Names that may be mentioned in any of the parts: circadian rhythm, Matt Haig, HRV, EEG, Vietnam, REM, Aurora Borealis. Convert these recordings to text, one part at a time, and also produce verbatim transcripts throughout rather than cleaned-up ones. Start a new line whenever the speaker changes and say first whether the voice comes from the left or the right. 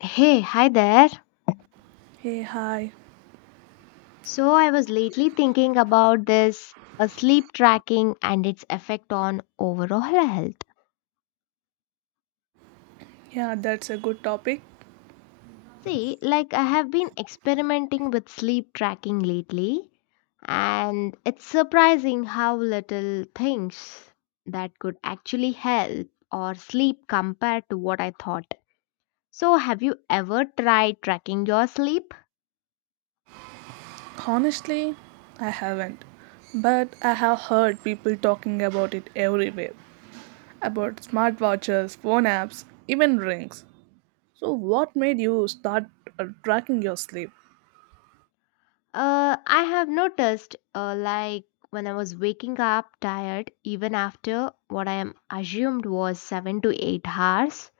left: Hey, hi there.
right: Hey, hi.
left: So, I was lately thinking about this uh, sleep tracking and its effect on overall health.
right: Yeah, that's a good topic.
left: See, like I have been experimenting with sleep tracking lately, and it's surprising how little things that could actually help or sleep compared to what I thought. So, have you ever tried tracking your sleep?
right: Honestly, I haven't. But I have heard people talking about it everywhere about smartwatches, phone apps, even rings. So, what made you start uh, tracking your sleep?
left: Uh, I have noticed, uh, like when I was waking up tired, even after what I am assumed was seven to eight hours.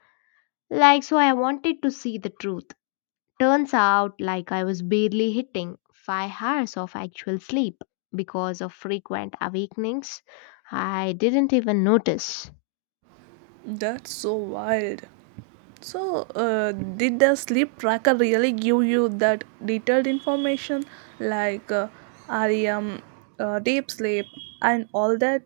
left: Like, so I wanted to see the truth. Turns out, like, I was barely hitting five hours of actual sleep because of frequent awakenings. I didn't even notice.
right: That's so wild. So, uh, did the sleep tracker really give you that detailed information like uh, R E M, uh, deep sleep, and all that?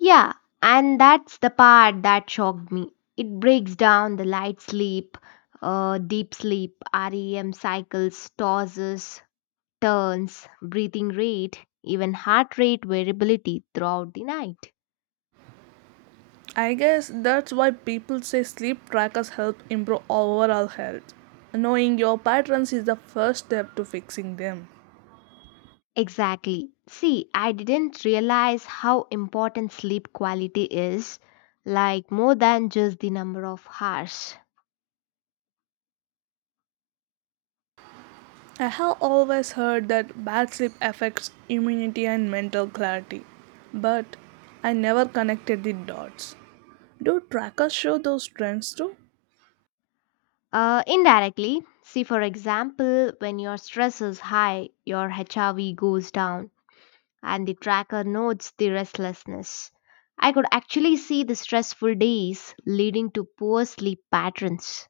left: Yeah, and that's the part that shocked me. It breaks down the light sleep, uh, deep sleep, R E M cycles, tosses, turns, breathing rate, even heart rate variability throughout the night.
right: I guess that's why people say sleep trackers help improve overall health. Knowing your patterns is the first step to fixing them.
left: Exactly. See, I didn't realize how important sleep quality is, like more than just the number of hours.
right: I have always heard that bad sleep affects immunity and mental clarity, but I never connected the dots. Do trackers show those trends too?
left: Uh, indirectly, see, for example, when your stress is high, your H R V goes down and the tracker notes the restlessness. I could actually see the stressful days leading to poor sleep patterns.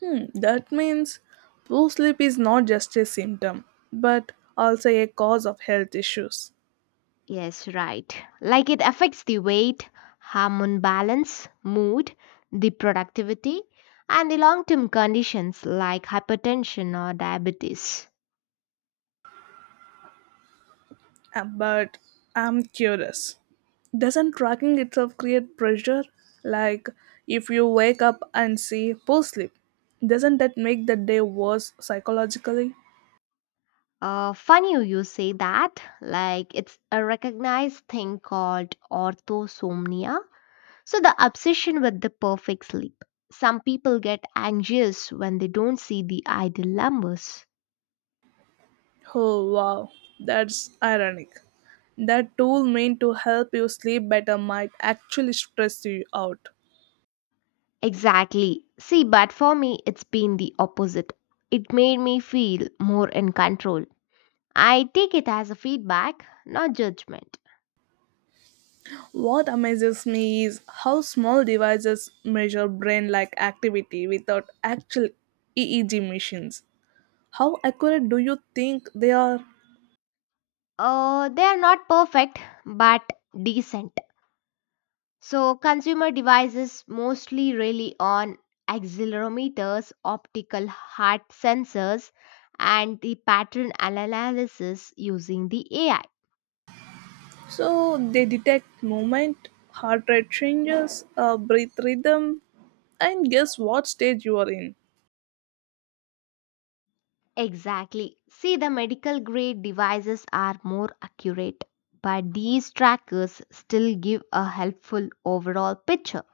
right: Hmm, that means poor sleep is not just a symptom, but also a cause of health issues.
left: Yes, right. Like it affects the weight, hormone balance, mood, the productivity, and the long term conditions like hypertension or diabetes.
right: Uh, But I'm curious. Doesn't tracking itself create pressure, like if you wake up and see poor sleep, doesn't that make the day worse psychologically?
left: Uh, funny you say that. Like it's a recognized thing called orthosomnia. So, the obsession with the perfect sleep. Some people get anxious when they don't see the ideal numbers.
right: Oh wow, that's ironic, that tool meant to help you sleep better might actually stress you out.
left: Exactly. See, but for me, it's been the opposite. It made me feel more in control. I take it as a feedback, not judgment.
right: What amazes me is how small devices measure brain like activity without actual E E G machines. How accurate do you think they are?
left: Uh, they are not perfect, but decent. So consumer devices mostly rely on accelerometers, optical heart sensors, and the pattern analysis using the A I.
right: So they detect movement, heart rate changes, uh, breath rhythm, and guess what stage you are in.
left: Exactly. See, the medical grade devices are more accurate, but these trackers still give a helpful overall picture.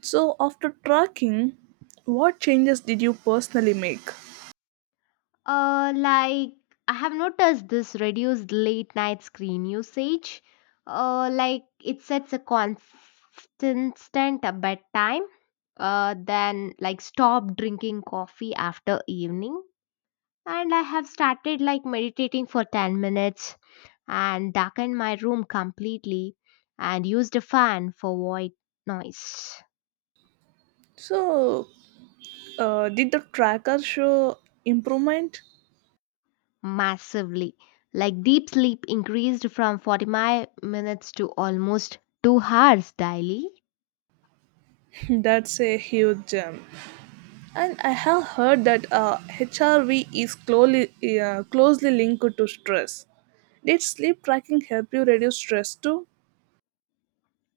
right: So after tracking, what changes did you personally make?
left: Uh, like I have noticed this reduced late night screen usage. Uh, like it sets a constant bedtime. Uh, then like stop drinking coffee after evening, and I have started like meditating for ten minutes and darkened my room completely, and used a fan for white noise.
right: So uh, did the tracker show improvement?
left: Massively. Like deep sleep increased from forty-five minutes to almost two hours daily.
right: That's a huge gem. And I have heard that uh, H R V is closely uh, closely linked to stress. Did sleep tracking help you reduce stress too?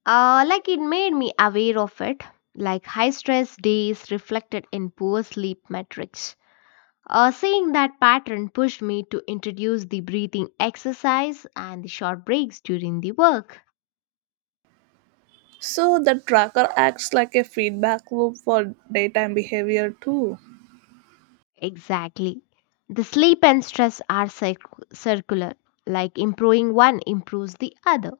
left: Uh, like it made me aware of it, like high stress days reflected in poor sleep metrics. Uh, seeing that pattern pushed me to introduce the breathing exercise and the short breaks during the work.
right: So the tracker acts like a feedback loop for daytime behavior too.
left: Exactly. The sleep and stress are circ- circular, like improving one improves the other.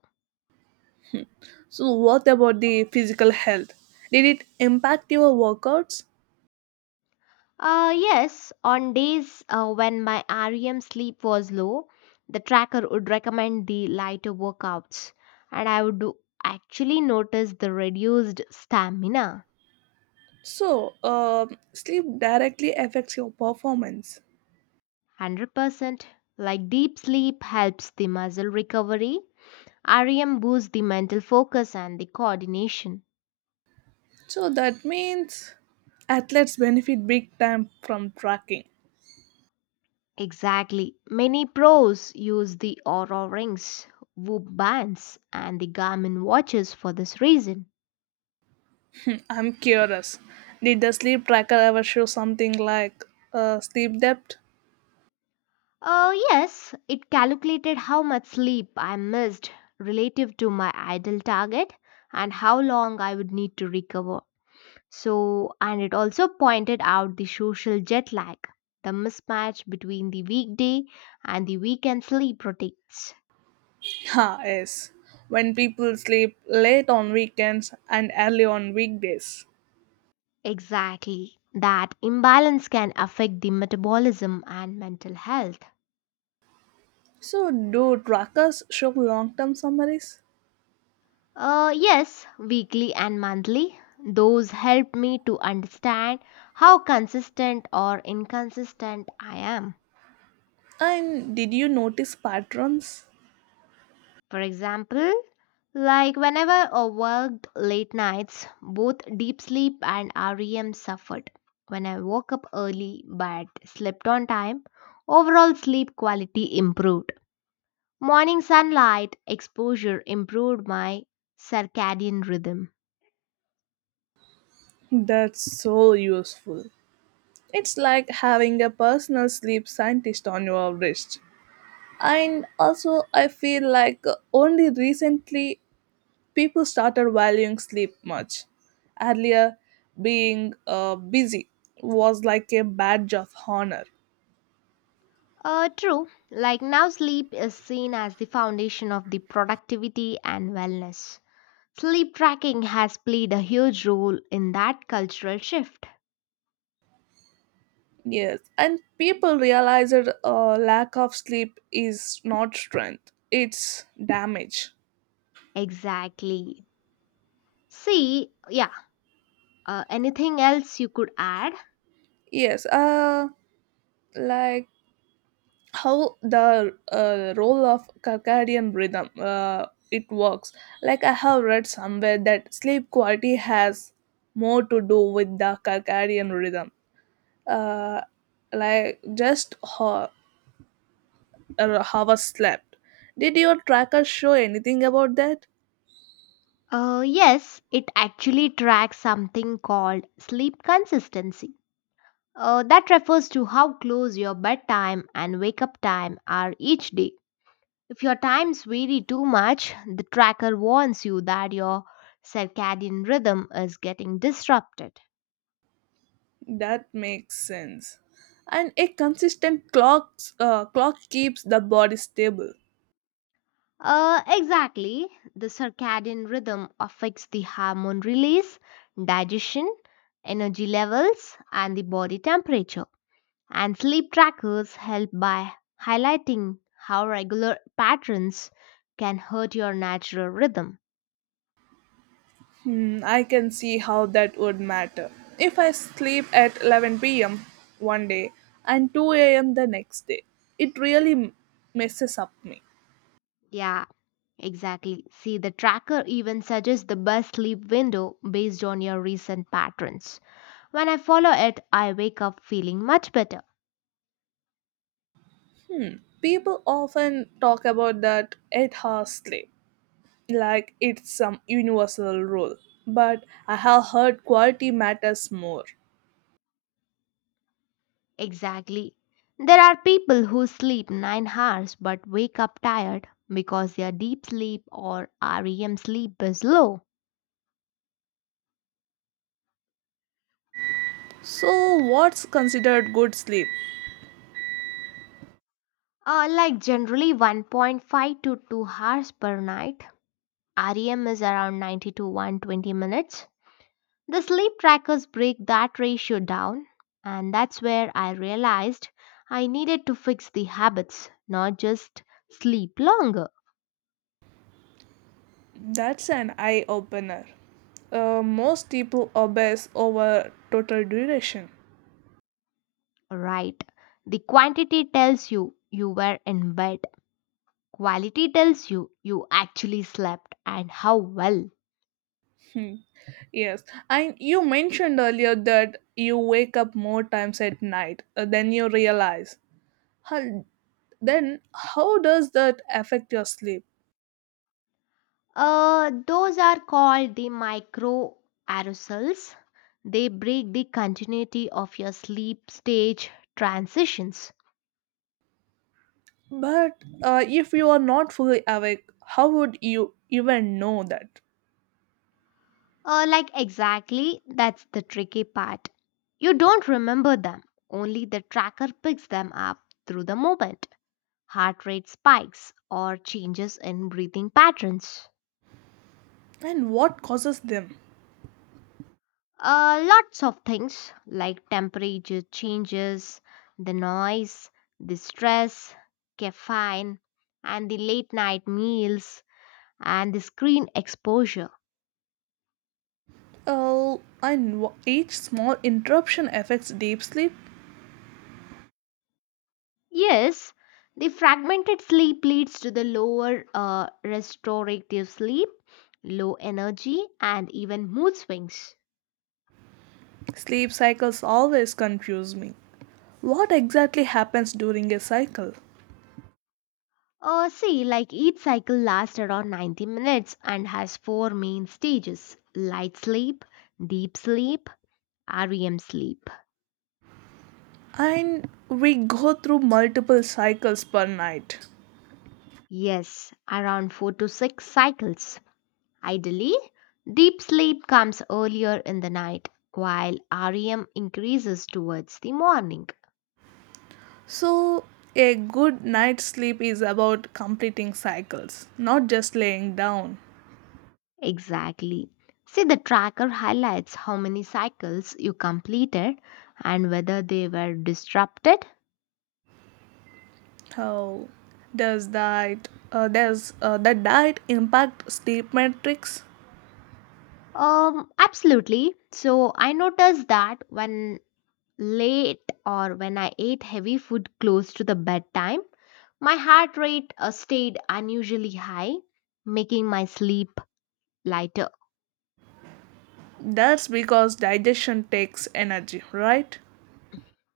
right: So what about the physical health? Did it impact your workouts?
left: Uh, yes, on days uh, when my R E M sleep was low, the tracker would recommend the lighter workouts, and I would do- actually notice the reduced stamina.
right: So um sleep directly affects your performance.
left: one hundred percent. Like deep sleep helps the muscle recovery, R E M boosts the mental focus and the coordination.
right: So that means athletes benefit big time from tracking.
left: Exactly. Many pros use the Aura rings, Whoop bands, and the Garmin watches for this reason.
right: I'm curious. Did the sleep tracker ever show something like uh, sleep depth?
left: Uh, yes, it calculated how much sleep I missed relative to my ideal target and how long I would need to recover. So, and it also pointed out the social jet lag, the mismatch between the weekday and the weekend sleep routines.
right: Ha, yes. When people sleep late on weekends and early on weekdays.
left: Exactly. That imbalance can affect the metabolism and mental health.
right: So, do trackers show long term summaries?
left: Uh, yes, weekly and monthly. Those help me to understand how consistent or inconsistent I am.
right: And did you notice patterns?
left: For example, like whenever I worked late nights, both deep sleep and R E M suffered. When I woke up early but slept on time, overall sleep quality improved. Morning sunlight exposure improved my circadian rhythm.
right: That's so useful. It's like having a personal sleep scientist on your wrist. And also, I feel like only recently people started valuing sleep much. Earlier, being uh, busy was like a badge of honor.
left: Uh, true, like now, sleep is seen as the foundation of the productivity and wellness. Sleep tracking has played a huge role in that cultural shift.
right: Yes, and people realize that uh, lack of sleep is not strength; it's damage.
left: Exactly. See, yeah, uh, anything else you could add?
right: Yes, uh, like how the uh, role of circadian rhythm uh, it works. Like I have read somewhere that sleep quality has more to do with the circadian rhythm. Uh, like just how uh, how I slept. Did your tracker show anything about that?
left: Uh, yes, it actually tracks something called sleep consistency. Uh, that refers to how close your bedtime and wake up time are each day. If your times vary too much, the tracker warns you that your circadian rhythm is getting disrupted.
right: That makes sense. And a consistent clock, uh, clock keeps the body stable.
left: Uh, exactly. The circadian rhythm affects the hormone release, digestion, energy levels, and the body temperature. And sleep trackers help by highlighting how regular patterns can hurt your natural rhythm.
right: Hmm, I can see how that would matter. If I sleep at eleven p m one day and two a m the next day, it really m- messes up me.
left: Yeah, exactly. See, the tracker even suggests the best sleep window based on your recent patterns. When I follow it, I wake up feeling much better.
right: Hmm, people often talk about that eight hour sleep like it's some universal rule, but I have heard quality matters more.
left: Exactly. There are people who sleep nine hours but wake up tired because their deep sleep or R E M sleep is low.
right: So, what's considered good sleep?
left: Uh, like generally one point five to two hours per night. R E M is around ninety to one hundred twenty minutes. The sleep trackers break that ratio down, and that's where I realized I needed to fix the habits, not just sleep longer,
right: That's an eye opener. Uh, most people obsess over total duration.
left: right? The quantity tells you you were in bed, quality tells you you actually slept and how well.
right: Hmm. Yes, and you mentioned earlier that you wake up more times at night uh, than you realize. How, then, how does that affect your sleep?
left: Uh, those are called the micro aerosols. They break the continuity of your sleep stage transitions.
right: But uh, if you are not fully awake, how would you even know that?
left: Uh, like, exactly, that's the tricky part. You don't remember them, only the tracker picks them up through the moment. Heart rate spikes or changes in breathing patterns.
right: And what causes them?
left: Uh, lots of things like temperature changes, the noise, the stress, caffeine, and the late night meals, and the screen exposure.
right: Uh, and wh- each small interruption affects deep sleep.
left: Yes, the fragmented sleep leads to the lower uh, restorative sleep, low energy, and even mood swings.
right: Sleep cycles always confuse me. What exactly happens during a cycle?
left: Uh, see, like each cycle lasts around ninety minutes and has four main stages light sleep, deep sleep, R E M sleep.
right: And we go through multiple cycles per night.
left: Yes, around four to six cycles. Ideally, deep sleep comes earlier in the night, while R E M increases towards the morning.
right: So, a good night's sleep is about completing cycles, not just laying down.
left: Exactly. See, the tracker highlights how many cycles you completed and whether they were disrupted.
right: How does that uh, does uh, the diet impact sleep metrics?
left: Um, absolutely. So I noticed that when late or when I ate heavy food close to the bedtime, my heart rate uh, stayed unusually high, making my sleep lighter.
right: That's because digestion takes energy, right?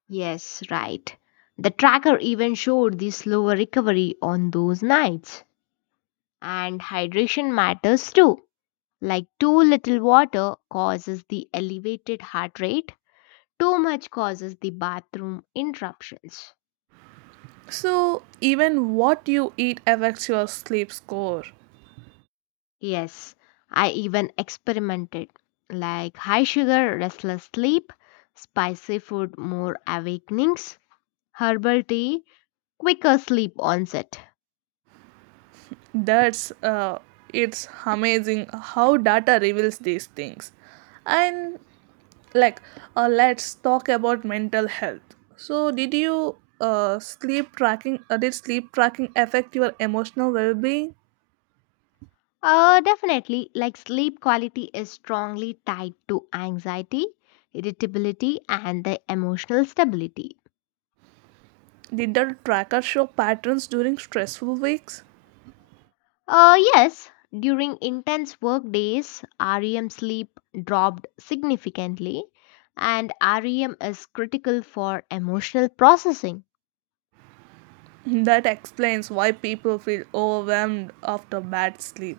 left: Yes, right. The tracker even showed the slower recovery on those nights. And hydration matters too. Like too little water causes the elevated heart rate, too much causes the bathroom interruptions.
right: So, even what you eat affects your sleep score.
left: Yes, I even experimented like high sugar, restless sleep, spicy food, more awakenings, herbal tea, quicker sleep onset.
right: That's uh, It's amazing how data reveals these things, and like uh, let's talk about mental health. So did you uh, sleep tracking uh, did sleep tracking affect your emotional well-being?
left: Uh, definitely, like sleep quality is strongly tied to anxiety, irritability, and the emotional stability.
right: Did the tracker show patterns during stressful weeks?
left: Uh, yes, during intense work days, R E M sleep dropped significantly, and R E M is critical for emotional processing.
right: That explains why people feel overwhelmed after bad sleep.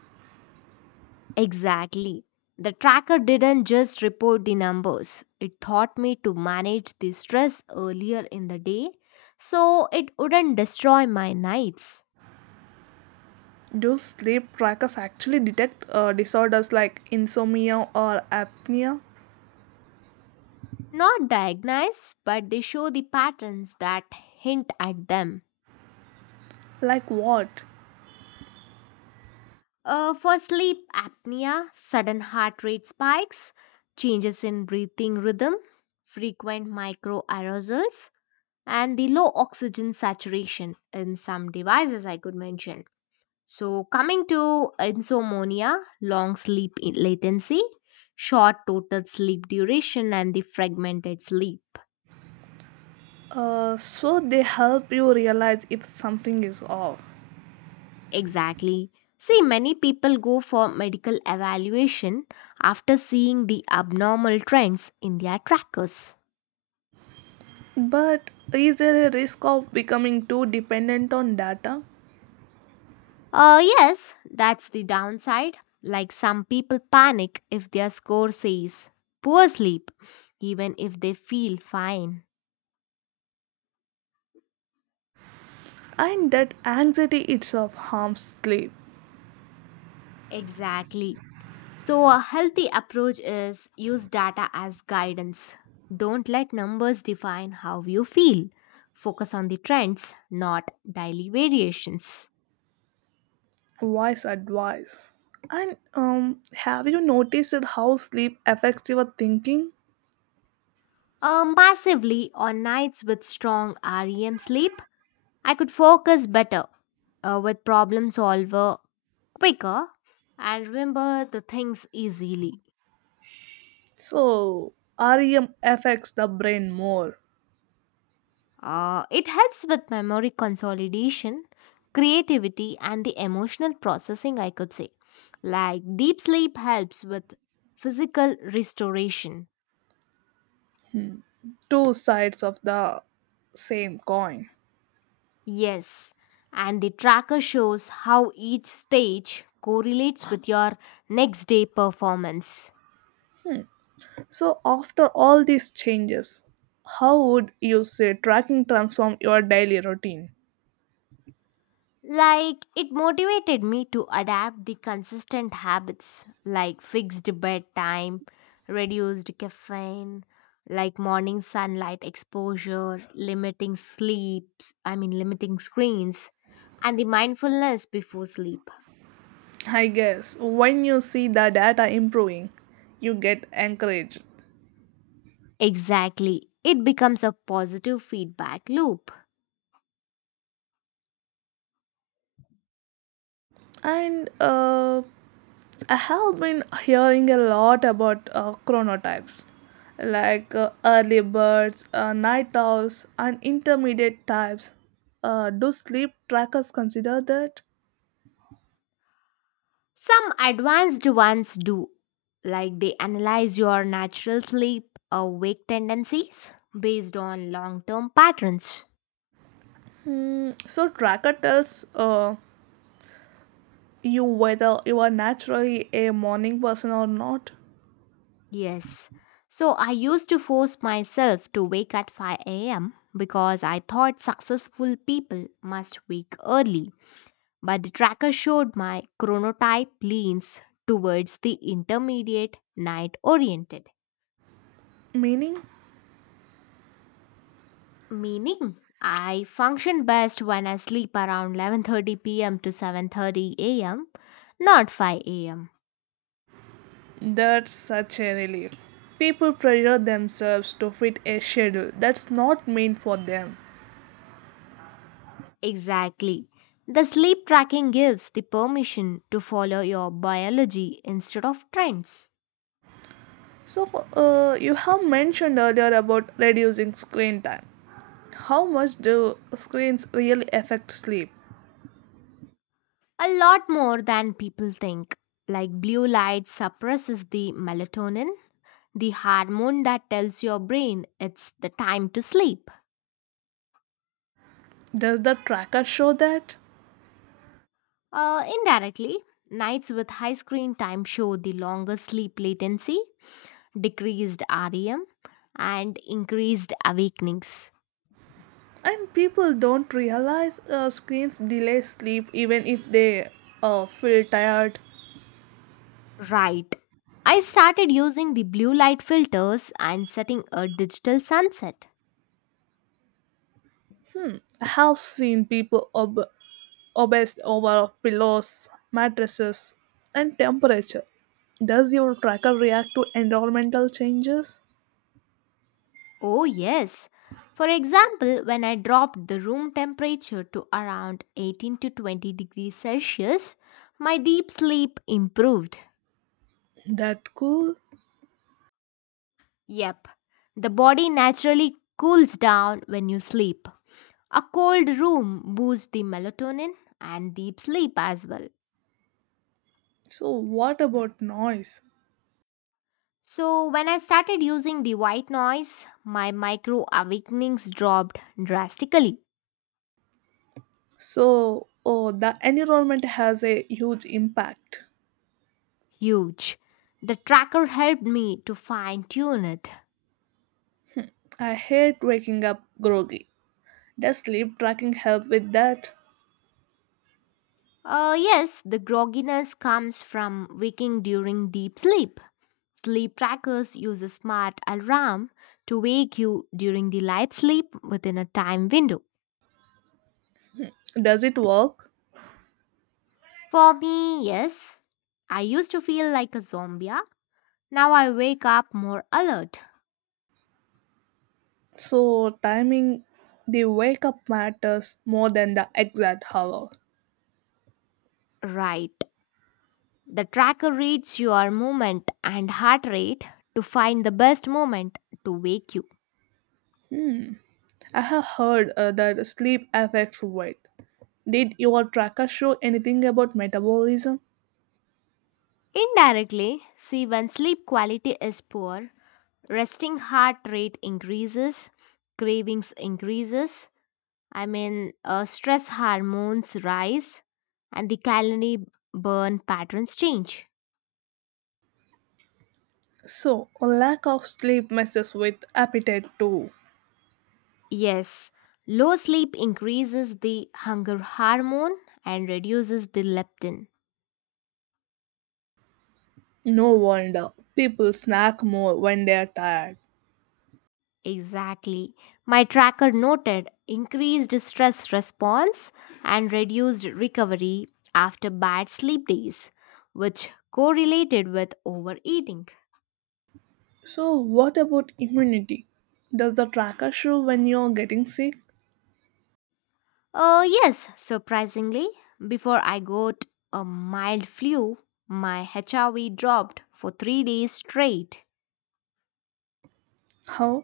left: Exactly. The tracker didn't just report the numbers, it taught me to manage the stress earlier in the day so it wouldn't destroy my nights.
right: Do sleep trackers actually detect uh, disorders like insomnia or apnea?
left: Not diagnose, but they show the patterns that hint at them.
right: Like what?
left: Uh, for sleep apnea, sudden heart rate spikes, changes in breathing rhythm, frequent microarousals, and the low oxygen saturation in some devices I could mention. So, coming to insomnia, long sleep i- latency, short total sleep duration, and the fragmented sleep.
right: Uh, so they help you realize if something is off.
left: Exactly. See, many people go for medical evaluation after seeing the abnormal trends in their trackers.
right: But is there a risk of becoming too dependent on data?
left: Uh, yes, that's the downside. Like some people panic if their score says poor sleep, even if they feel fine.
right: And that anxiety itself harms sleep.
left: Exactly. So, a healthy approach is use data as guidance. Don't let numbers define how you feel. Focus on the trends, not daily variations.
right: Wise advice. And um, have you noticed how sleep affects your thinking?
left: Uh, massively, on nights with strong R E M sleep, I could focus better uh, with problem solver quicker and remember the things easily.
right: So, R E M affects the brain more.
left: Uh, it helps with memory consolidation, creativity, and the emotional processing, I could say. Like deep sleep helps with physical restoration.
right: Two sides of the same coin.
left: Yes, and the tracker shows how each stage correlates with your next day performance.
right: So, after all these changes, how would you say tracking transform your daily routine?
left: Like, it motivated me to adapt the consistent habits like fixed bedtime, reduced caffeine, like morning sunlight exposure, limiting sleeps, I mean, limiting screens, and the mindfulness before sleep.
right: I guess when you see the data improving, you get encouraged.
left: Exactly. It becomes a positive feedback loop.
right: And uh, I have been hearing a lot about uh, chronotypes like uh, early birds, uh, night owls, and intermediate types. Uh, do sleep trackers consider that?
left: Some advanced ones do, like they analyze your natural sleep awake tendencies based on long term patterns.
right: Hmm, so tracker tells uh, you whether you are naturally a morning person or not.
left: Yes. So I used to force myself to wake at five a m because I thought successful people must wake early. But the tracker showed my chronotype leans towards the intermediate night oriented,
right: Meaning?
left: meaning I function best when I sleep around eleven thirty p m to seven thirty a m, not five a m.
right: That's such a relief. People pressure themselves to fit a schedule that's not meant for them.
left: Exactly. The sleep tracking gives the permission to follow your biology instead of trends.
right: So, uh, you have mentioned earlier about reducing screen time. How much do screens really affect sleep?
left: A lot more than people think. Like blue light suppresses the melatonin, the hormone that tells your brain it's the time to sleep.
right: Does the tracker show that?
left: Uh, indirectly, nights with high screen time show the longer sleep latency, decreased R E M, and increased awakenings.
right: And people don't realize uh, screens delay sleep even if they uh, feel tired.
left: Right. I started using the blue light filters and setting a digital sunset.
right: I have seen people ob- obsessed over pillows, mattresses, and temperature. Does your tracker react to environmental changes?
left: Oh, yes. For example, when I dropped the room temperature to around eighteen to twenty degrees Celsius, my deep sleep improved.
right: That cool.
left: Yep, the body naturally cools down when you sleep. A cold room boosts the melatonin and deep sleep as well.
right: So what about noise?
left: So, when I started using the white noise, my micro awakenings dropped drastically.
right: So oh, the environment has a huge impact.
left: Huge. The tracker helped me to fine tune it.
right: I hate waking up groggy. Does sleep tracking help with that?
left: Uh, yes, the grogginess comes from waking during deep sleep. Sleep trackers use a smart alarm to wake you during the light sleep within a time window.
right: Does it work?
left: For me, yes, I used to feel like a zombie. Now I wake up more alert.
right: So timing the wake up matters more than the exact hour.
left: Right. The tracker reads your movement and heart rate to find the best moment to wake you.
right: I have heard uh, that sleep affects weight. Did your tracker show anything about metabolism?
left: Indirectly, see when sleep quality is poor, resting heart rate increases, cravings increases, I mean, uh, stress hormones rise and the calorie burn patterns change.
right: So, a lack of sleep messes with appetite too.
left: Yes, low sleep increases the hunger hormone and reduces the leptin.
right: No wonder people snack more when they are tired.
left: Exactly, my tracker noted increased stress response and reduced recovery after bad sleep days, which correlated with overeating.
right: So, what about immunity? Does the tracker show when you're getting sick?
left: Uh, yes, surprisingly, before I got a mild flu, my H R V dropped for three days straight.
right: How?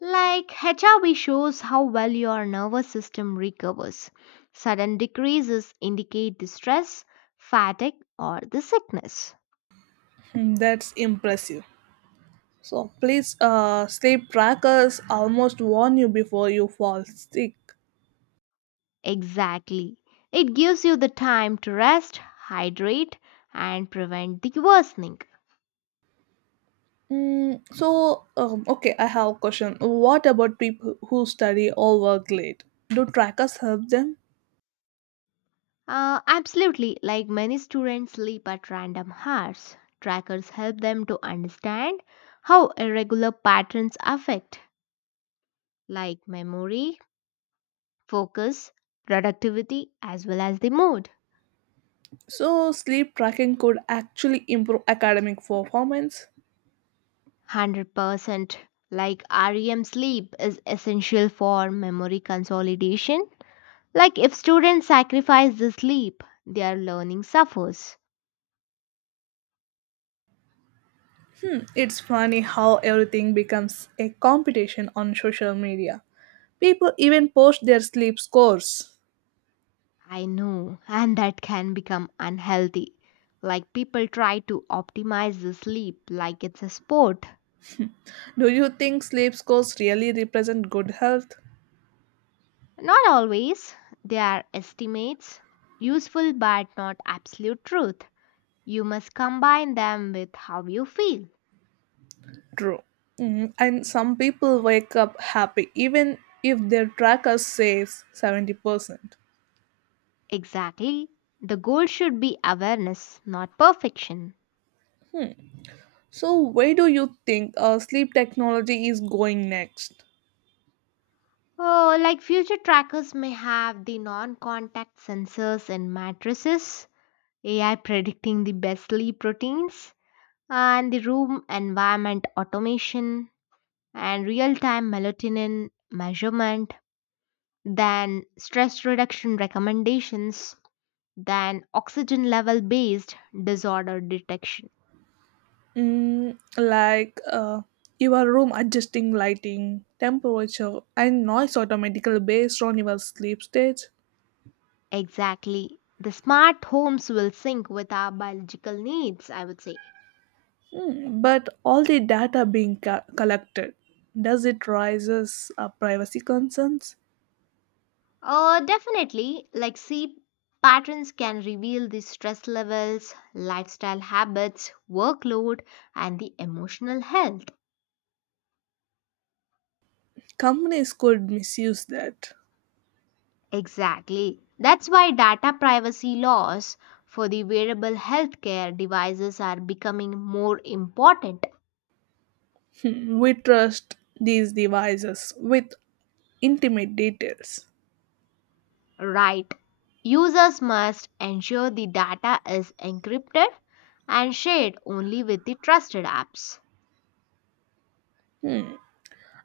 left: Like, H R V shows how well your nervous system recovers. Sudden decreases indicate the stress, fatigue, or the sickness.
right: Hmm, that's impressive. So, please, uh, sleep trackers almost warn you before you fall sick.
left: Exactly. It gives you the time to rest, hydrate, and prevent the worsening.
right: Mm, so, um, okay, I have a question. What about people who study or work late? Do trackers help them?
left: Uh, absolutely, like many students sleep at random hours, trackers help them to understand how irregular patterns affect, like memory, focus, productivity, as well as the mood.
right: So, sleep tracking could actually improve academic performance.
left: one hundred percent like R E M sleep is essential for memory consolidation. Like, if students sacrifice the sleep, their learning suffers.
right: It's funny how everything becomes a competition on social media. People even post their sleep scores.
left: I know, and that can become unhealthy. Like people try to optimize the sleep like it's a sport.
right: Do you think sleep scores really represent good health?
left: Not always. They are estimates, useful but not absolute truth. You must combine them with how you feel.
right: True. Mm, and some people wake up happy even if their tracker says seventy percent.
left: Exactly. The goal should be awareness, not perfection.
right: So, where do you think uh, sleep technology is going next?
left: Oh, like future trackers may have the non contact sensors in mattresses, A I predicting the best sleep routines, and the room environment automation and real time melatonin measurement, then stress reduction recommendations, then oxygen level based disorder detection.
right: Mm, like uh, your room adjusting lighting, temperature, and noise automatically based on your sleep stage.
left: Exactly. The smart homes will sync with our biological needs, I would say.
right: Mm, but all the data being co- collected, does it raises uh, privacy concerns?
left: Uh, definitely, like sleep patterns can reveal the stress levels, lifestyle habits, workload, and the emotional health.
right: Companies could misuse that.
left: Exactly. That's why data privacy laws for the wearable healthcare devices are becoming more important.
right: Hmm, we trust these devices with intimate details.
left: Right. Users must ensure the data is encrypted and shared only with the trusted apps.
right: Hmm,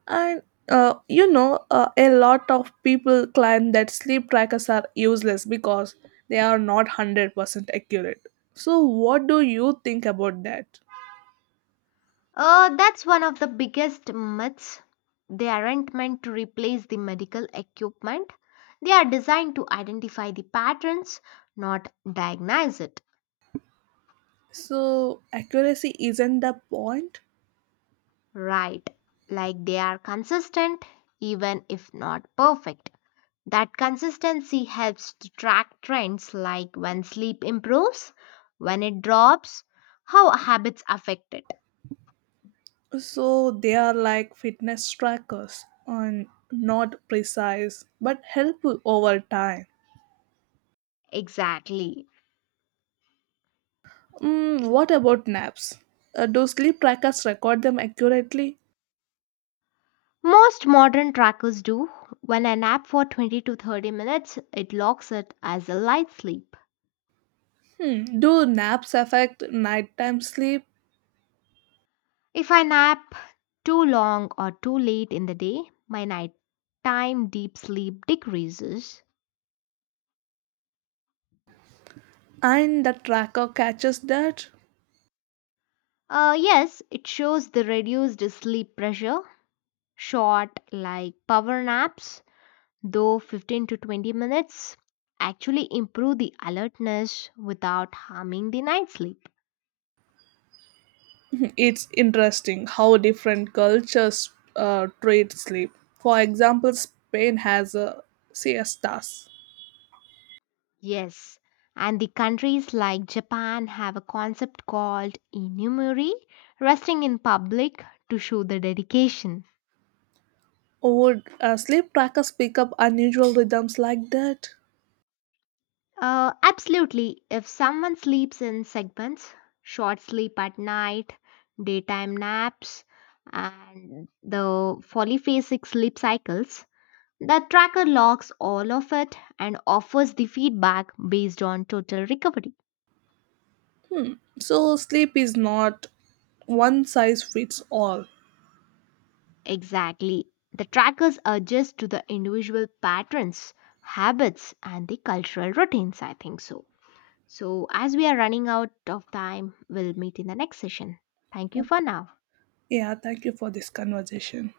right: and uh, you know, uh, a lot of people claim that sleep trackers are useless because they are not one hundred percent accurate. So, what do you think about that?
left: Uh, that's one of the biggest myths. They aren't meant to replace the medical equipment. They are designed to identify the patterns, not diagnose it.
right: So, accuracy isn't the point.
left: Right, like they are consistent, even if not perfect. That consistency helps to track trends like when sleep improves, when it drops, how habits affect it.
right: So, they are like fitness trackers and not precise but helpful over time.
left: Exactly.
right: Mm, what about naps? Uh, do sleep trackers record them accurately?
left: Most modern trackers do. When I nap for twenty to thirty minutes, it logs it as a light sleep.
right: Hmm. Do naps affect nighttime sleep?
left: If I nap too long or too late in the day, my nighttime deep sleep decreases.
right: And the tracker catches that.
left: Uh, yes, it shows the reduced sleep pressure, short like power naps, though fifteen to twenty minutes, actually improve the alertness without harming the night sleep.
right: It's interesting how different cultures uh, treat sleep. For example, Spain has a siestas.
left: Yes, and the countries like Japan have a concept called inumuri, resting in public to show the dedication.
right: Would uh, sleep trackers pick up unusual rhythms like that?
left: Uh, absolutely. If someone sleeps in segments, short sleep at night, daytime naps, and the polyphasic sleep cycles, the tracker logs all of it and offers the feedback based on total recovery.
right: So, sleep is not one size fits all.
left: Exactly. The trackers adjust to the individual patterns, habits, and the cultural routines, I think so. So, as we are running out of time, we'll meet in the next session. Thank you for now.
right: Yeah, thank you for this conversation.